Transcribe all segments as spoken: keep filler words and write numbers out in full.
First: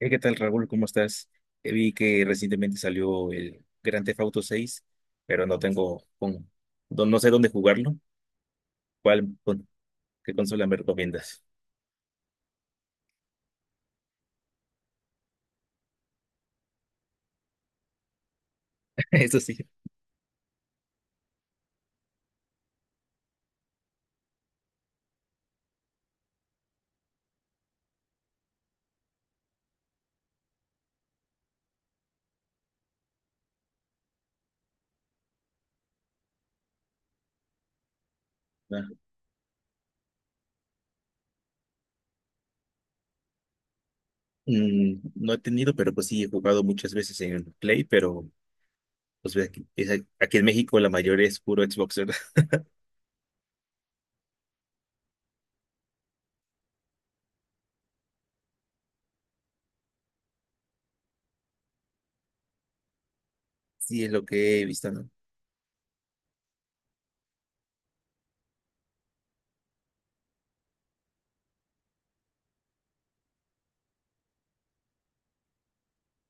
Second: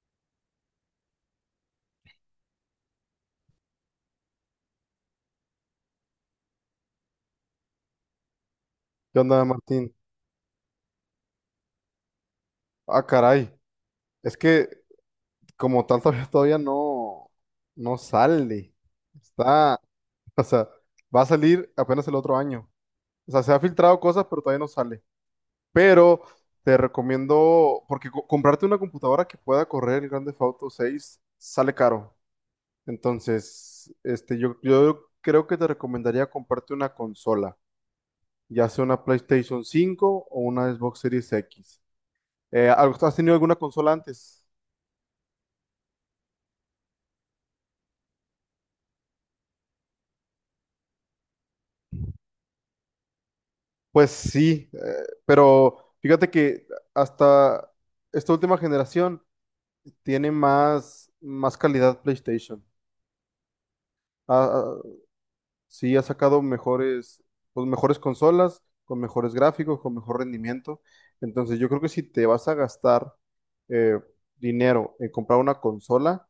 Hey, ¿qué tal, Raúl? ¿Cómo estás? Eh, Vi que recientemente salió el Grand Theft Auto seis, pero no tengo, con, no, no sé dónde jugarlo. ¿Qué ¿Cuál, onda, con- Martín? ¿Qué consola me recomiendas? Ah, caray. Es que como tal todavía, todavía no, no sale. Eso sí. Está, o sea, va a salir apenas el otro año. O sea, se ha filtrado cosas, pero todavía no sale. Pero te recomiendo, porque co- comprarte una computadora que pueda correr el Grand Theft Auto seis sale caro. Entonces, este, yo, yo creo que te recomendaría comprarte una consola, ya sea Ah, una PlayStation cinco o una Xbox Series X. Eh, ¿has tenido alguna consola antes? mm, no he tenido, pero pues sí, he jugado muchas veces en el Play, pero pues ve aquí, es a- aquí en México la mayor es puro Xbox, ¿verdad? Pues sí, eh, pero fíjate que hasta esta última generación tiene más, más calidad PlayStation. Sí, es lo Ah, que he ah, visto, ¿no? sí, ha sacado mejores, pues mejores consolas, con mejores gráficos, con mejor rendimiento. Entonces yo creo que si te vas a gastar eh, dinero en comprar una consola,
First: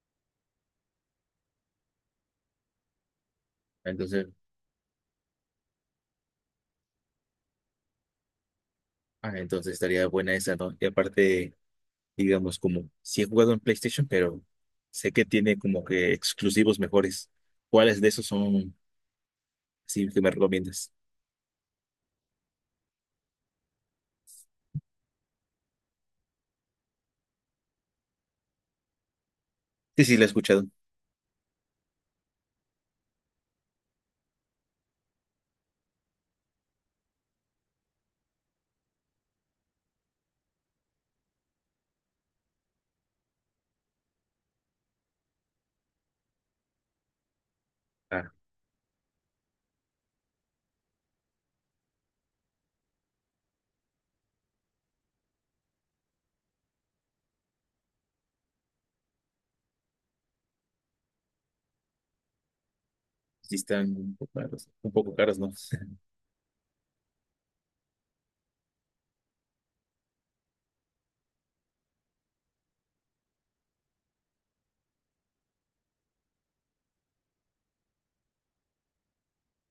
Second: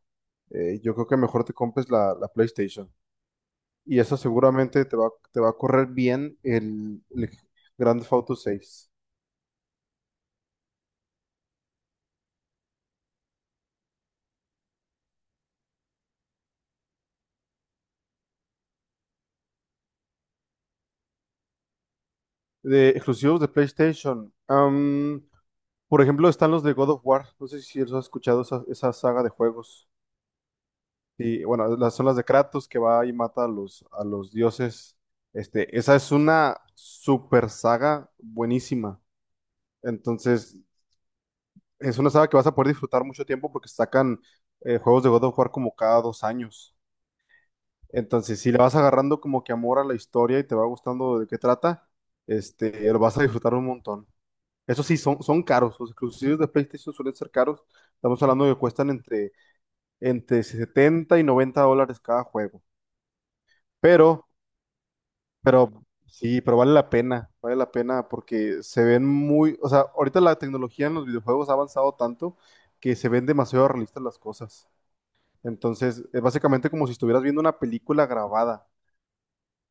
eh, yo creo que mejor te compres la, la PlayStation. Y eso Entonces, seguramente te va, te va a correr bien el, el Grand Theft Auto seis. ah, entonces estaría buena esa, ¿no? Y aparte, digamos, como si he jugado en PlayStation, pero sé que tiene como que exclusivos mejores. ¿Cuáles de esos son sí que me recomiendas? De exclusivos de PlayStation. Am, por ejemplo, están los de God of War. No sé si has escuchado esa, esa saga de juegos. Sí, sí, la he escuchado. Y bueno, las son las de Kratos que va y mata a los, a los dioses. Este, esa es una super saga buenísima. Entonces, es una saga que vas a poder disfrutar mucho tiempo porque sacan eh, juegos de God of War como cada dos años. Ah, Entonces, si le vas agarrando como que amor a la historia y te va gustando de qué trata, este, lo vas a disfrutar un montón. Eso sí, son, son caros. Los exclusivos de PlayStation suelen ser caros. Estamos hablando de que cuestan entre, entre setenta y noventa dólares cada juego. sí están un Pero, poco caros, un poco caros, ¿no? pero sí, pero vale la pena. Vale la pena porque se ven muy. O sea, ahorita la tecnología en los videojuegos ha avanzado tanto que se ven demasiado realistas las cosas. Entonces, es básicamente como si estuvieras viendo una película grabada.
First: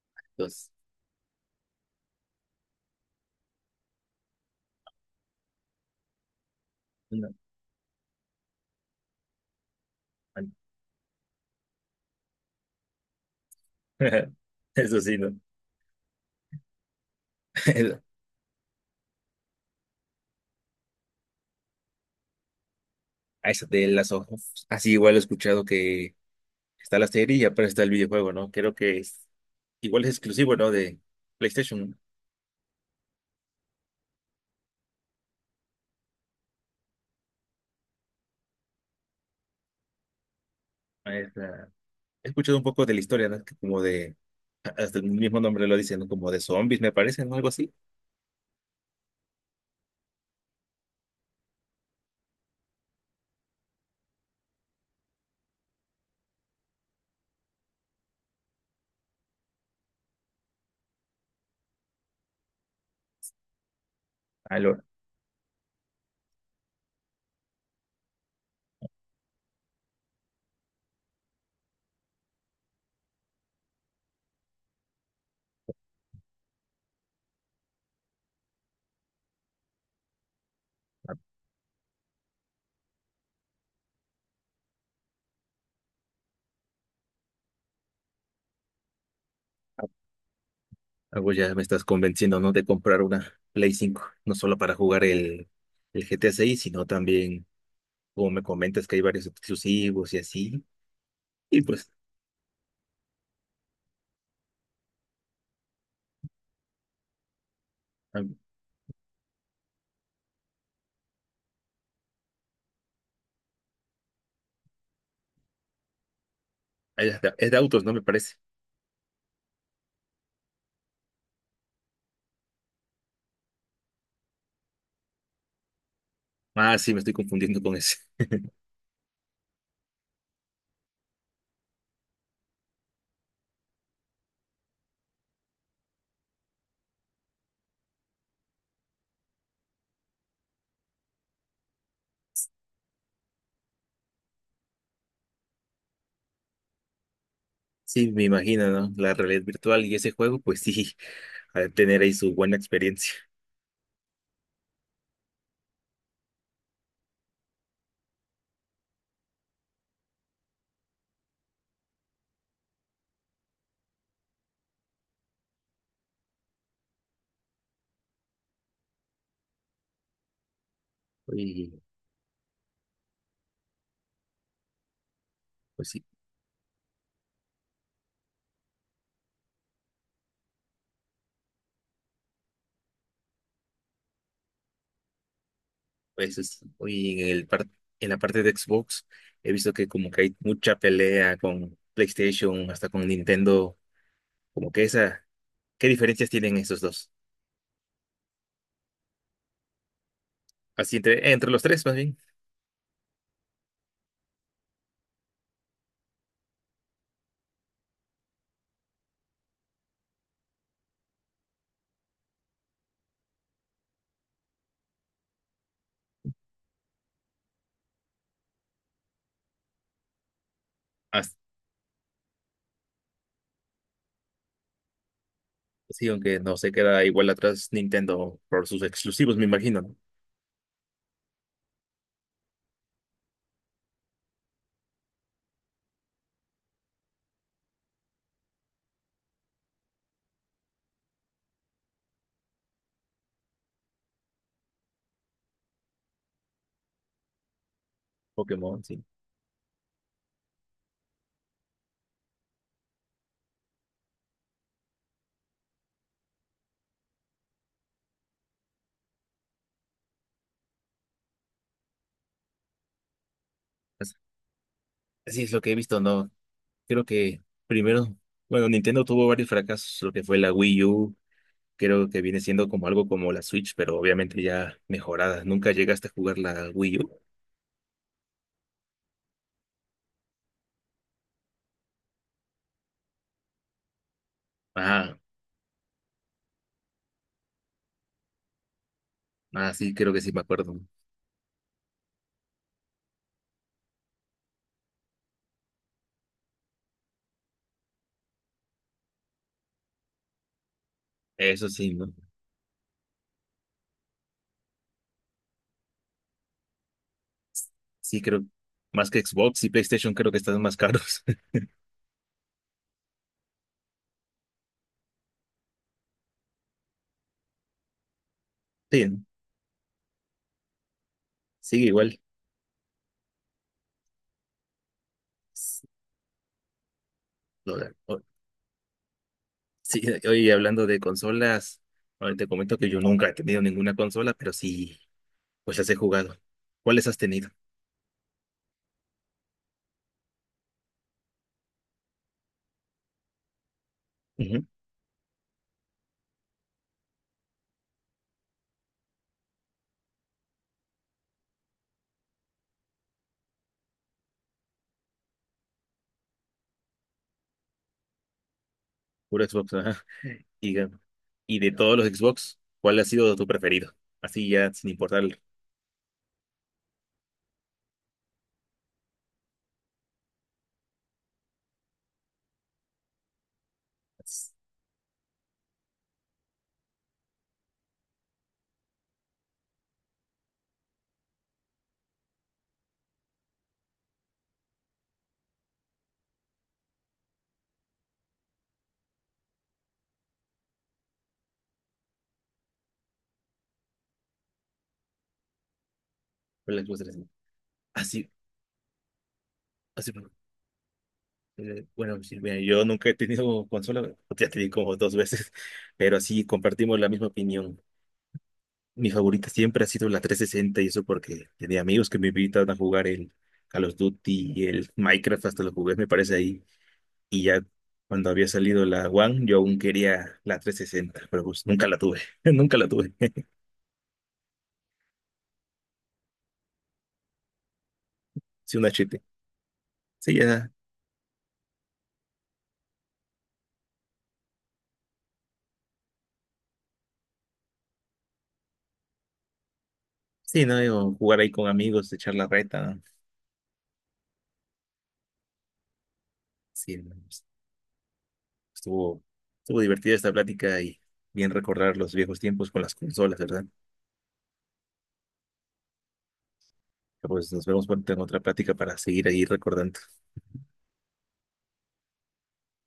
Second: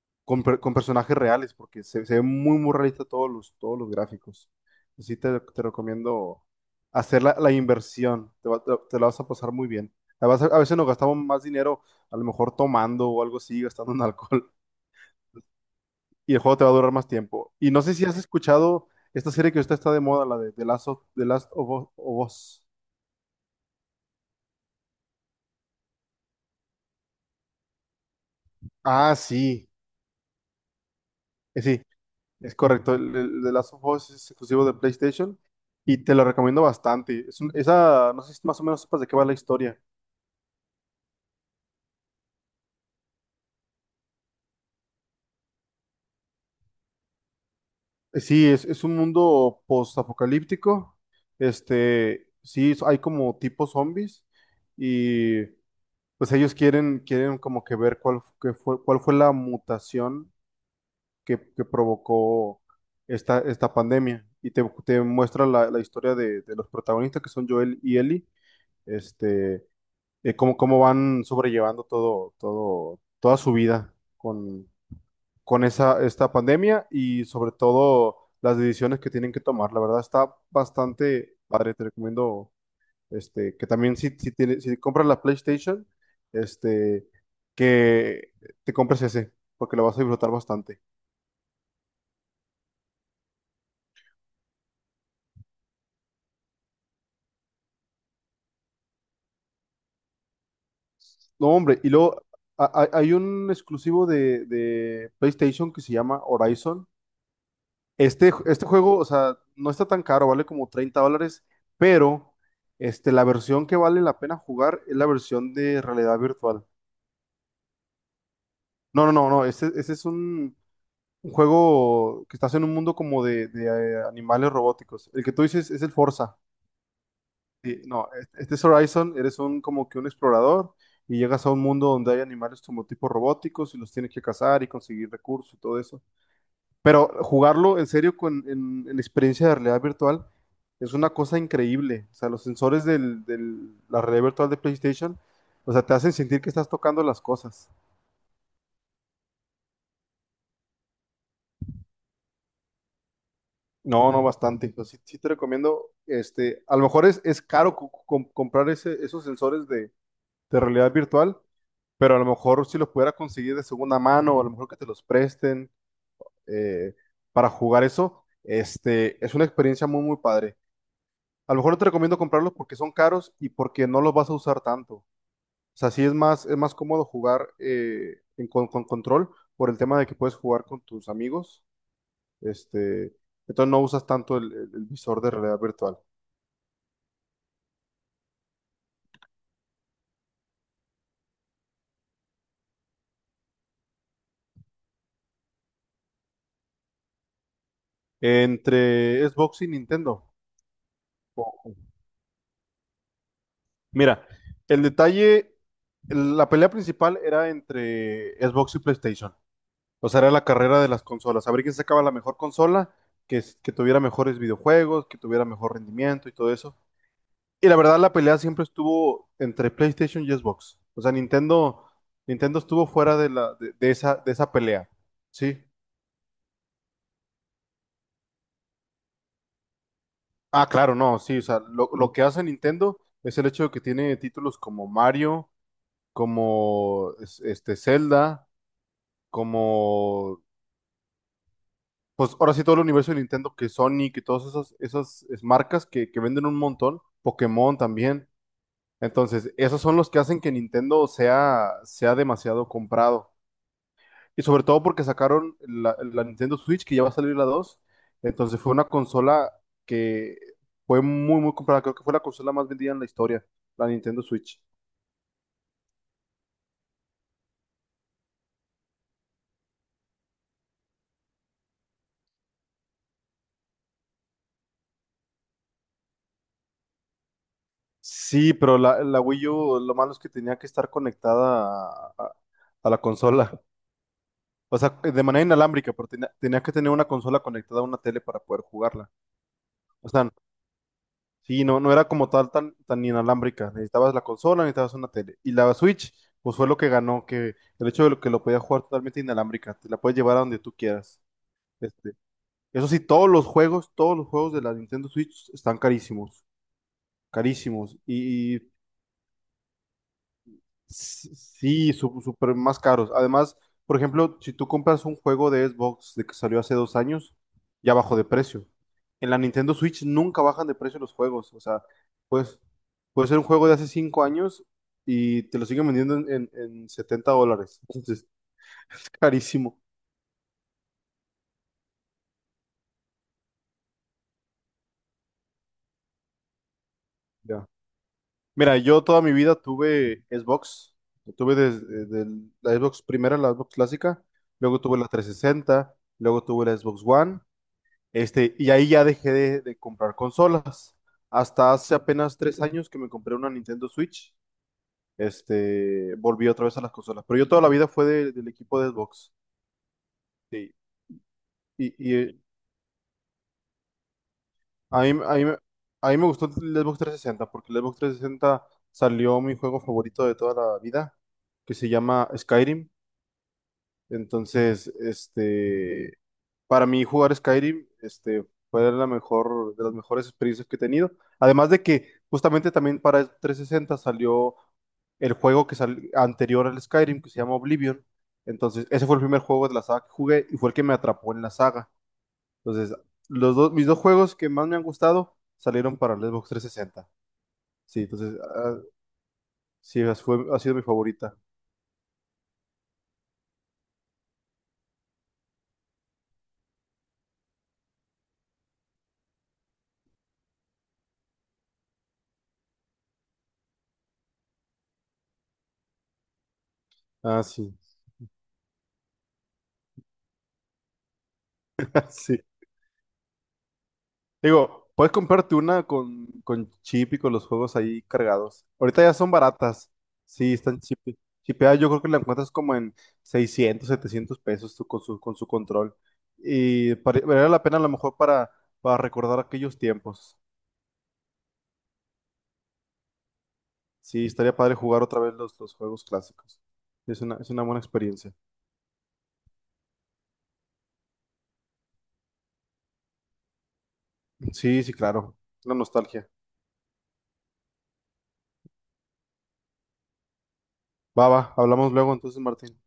con, per- Dos, Con personajes reales, porque se, se ve muy, muy realista todos los, todos los gráficos. Así te, te recomiendo hacer no. la, la inversión, te, va- te- te la vas a pasar muy bien. La vas a, a veces nos gastamos más dinero, a lo mejor tomando o algo así, gastando en alcohol, Eso sí, ¿no? y el juego te va a durar más tiempo. Y no sé si has escuchado esta serie que ahorita está de moda, la de The Last of, The Last of Us. of Us. A esa de las hojas. Así igual he escuchado que está la serie y aparte está el videojuego, ¿no? Creo que Ah, es, sí. igual es exclusivo, ¿no? De Eh, sí. PlayStation. Es correcto, el, el The Last of Us es exclusivo de PlayStation y te lo recomiendo bastante. Es un- esa, no sé si más o menos sepas de qué va la historia. ¿No? He escuchado un poco de la historia, ¿no? Que como de, hasta el mismo nombre lo dicen, ¿no? Como de zombies, me parece, ¿no? Algo así. Eh, Sí, es, es un mundo post-apocalíptico. Este, sí, es- hay como tipo zombies y pues ellos quieren, quieren como que ver cuál, fu- qué fue, cuál fue la mutación que, que provocó esta, esta pandemia. Y te, Algo, te muestra la, la historia de, de los protagonistas que son Joel y Ellie. Este, eh, cómo, cómo van sobrellevando todo, todo, toda su vida con, con esa, esta pandemia y sobre todo las decisiones que tienen que tomar. La verdad está bastante padre, te recomiendo este, que también si, si, tienes- si compras la PlayStation, este, que te compres ese, porque lo vas a disfrutar bastante. algo ya me estás convenciendo, ¿no? De comprar una Play cinco, no solo para jugar el, el G T A seis, sino también, como me comentas, que hay varios exclusivos y así. No, Y hombre, y pues, luego... ha- ha- Hay un exclusivo de, de PlayStation que se llama Horizon. Este, am- este juego, o sea, no está tan caro, vale como treinta dólares, pero este, la versión que vale la pena jugar es la versión de realidad virtual. hay hasta- es de autos, ¿no? Me parece. No, no, no, no, ese, ese es un, un juego que estás en un mundo como de, de, eh, animales robóticos. El que tú dices es el Forza. Ah, sí, me estoy confundiendo con Sí, ese. no, este este es Horizon, eres un como que un explorador y llegas a un mundo donde hay animales como tipo robóticos y los tienes que cazar y conseguir recursos y todo eso. Pero jugarlo en serio con en, en experiencia de realidad virtual es una cosa increíble. O sea, los sensores del, del- la realidad virtual de PlayStation, o sea, te hacen sentir que estás tocando las cosas. Sí, me imagino, ¿no? La realidad virtual y ese juego, pues sí, al tener ahí su buena experiencia. No, no, bastante. Entonces, sí, sí te recomiendo, este, a lo mejor es, es caro co- co- comprar ese, esos sensores de, de realidad virtual, pero a lo mejor si los pudiera conseguir de segunda mano, o a lo mejor que te los presten eh, para jugar eso, este, es una experiencia muy, muy padre. A lo Y mejor no te recomiendo comprarlos porque son caros y porque no los vas a usar tanto. O pues sea, sí sí, es más, es más cómodo jugar eh, en- con, con control por el tema de que puedes jugar con tus amigos. Este, entonces no usas tanto el, el- el visor de realidad virtual. Pues es- y en el par- en la parte de Xbox he visto que como que hay mucha pelea con PlayStation, hasta con Nintendo, como que esa, ¿qué diferencias tienen esos dos? Entre Xbox y Nintendo. Así entre, entre los O- tres más bien. Mira, el detalle, la pelea principal era entre Xbox y PlayStation. O sea, era la carrera de las consolas. A ver quién sacaba la mejor consola, que, es- que tuviera mejores videojuegos, que tuviera mejor rendimiento y todo eso. Y la verdad, la pelea siempre estuvo entre PlayStation y Xbox. O sea, As- Nintendo, Nintendo estuvo fuera de la, de, de esa, de esa pelea. Sí. sí, aunque no se queda igual atrás Nintendo por sus exclusivos, me imagino, ¿no? Ah, claro, no, sí. O sea, lo, lo que hace Nintendo es el hecho de que tiene títulos como Mario, como es- este Zelda, como pues ahora sí todo el universo de Nintendo, que Sonic y todas esas, esas es- marcas que, que venden un montón, Pokémon también. Pokémon, sí. Entonces, esos son los que hacen que Nintendo sea, sea demasiado comprado. Y sobre todo porque sacaron la, la Nintendo Switch, que ya va a salir la dos. Entonces fue una consola que fue muy, muy comprada. Creo que fue la consola más vendida en la historia, la As- Nintendo Switch. Así es lo que he visto, ¿no? Creo que primero, bueno, Nintendo tuvo varios fracasos, lo que fue la Wii U, creo que viene siendo como algo como la Switch, pero obviamente ya mejorada. ¿Nunca llegaste a jugar la Wii U? Sí, pero la, la Wii U, lo malo es que tenía que estar conectada a, a- a la consola. O sea, Ah, de manera inalámbrica, pero tenía, tenía que tener una consola conectada a una tele para poder jugarla. ah, sí, O creo que sea, sí me acuerdo. sí, no, no era como tal tan, tan inalámbrica. Necesitabas la consola, necesitabas una tele. Y la Switch, pues fue lo que ganó, que el hecho de lo que lo podías jugar totalmente inalámbrica, te la puedes llevar a donde tú quieras. Eso sí, Este, ¿no? eso sí, todos los juegos, todos los juegos de la Nintendo Switch están carísimos, carísimos. Sí, creo. Y, y Más que Xbox y PlayStation creo que están más caros. sí, su- súper más caros. Además, por ejemplo, si tú compras un juego de Xbox de que salió hace dos años, ya bajó de precio. Sí, ¿no? En la Nintendo Switch nunca bajan de precio los juegos. O sea, Sigue igual. pues puede ser un juego de hace cinco años y te lo S- siguen vendiendo en, en, en 70 lo dólares. o- Entonces, es carísimo. Sí, hoy hablando de consolas, ahora te comento que yo nunca he tenido ninguna consola, pero sí, pues las he jugado. ¿Cuáles has tenido? Ya. Mira, yo toda mi vida tuve Xbox. Lo tuve desde desde la Xbox primera, la Xbox clásica. Ujú. Luego tuve la trescientos sesenta. Luego tuve la Xbox One. Este, y ahí ya dejé de, de comprar consolas. Hasta hace apenas tres años que me compré una Nintendo Switch, este, volví otra vez a las consolas. Pero yo toda la vida fue de- del equipo de Xbox. Puro Xbox, ajá. Sí. Y, ga- y de Y, todos los y eh, Xbox, ¿cuál ha sido tu preferido? Así ya, sin a mí, importar. a el- mí me a mí me gustó el Xbox trescientos sesenta porque el Xbox trescientos sesenta salió mi juego favorito de toda la vida, que se llama Skyrim. Entonces, este, para mí jugar Skyrim, este, fue la mejor, de las mejores experiencias que he tenido. Además de que justamente también para trescientos sesenta salió el juego que salió anterior al Skyrim, que se llama Oblivion. Entonces, ese fue el primer juego de la saga que jugué y fue el que me atrapó en la saga. Entonces, los dos, mis dos juegos que más me han gustado salieron para el Xbox ¿Cuál Xbox trescientos sesenta. eres? Sí, Así, entonces, ah, sí, así. esa fue, ha sido mi favorita. Eh, Bueno, sí, mira, yo nunca he tenido consola, ya te di como dos veces, pero sí compartimos la misma opinión. Mi favorita siempre ha sido la trescientos sesenta, y eso porque tenía amigos que me invitaban a jugar el Call of Duty y el Minecraft, hasta los jugué, me parece ahí. Ah, Y ya sí, cuando había salido la One, yo aún quería la trescientos sesenta, pero pues nunca la tuve, sí. nunca la tuve. Digo, puedes comprarte una con, con chip y con los juegos ahí cargados. Sí, una Ahorita ya chiste. son baratas. Sí, Sí, ya, están chip, chipeadas. Yo creo que la encuentras como en seiscientos, setecientos pesos tú con su, con su control. Y pare- valdría la pena a lo mejor para, para recordar aquellos tiempos. sí, no, digo, jugar ahí con amigos, echar la reta, Sí, estaría padre jugar otra vez los, los juegos clásicos. sí, no, Es una, pues, Es una buena experiencia. Estuvo, estuvo divertida esta plática y bien recordar los viejos tiempos con las consolas, ¿verdad? Sí, sí, claro. La nostalgia. Pues nos vemos pronto en otra plática para seguir ahí recordando. Va, va, hablamos luego entonces, Martín.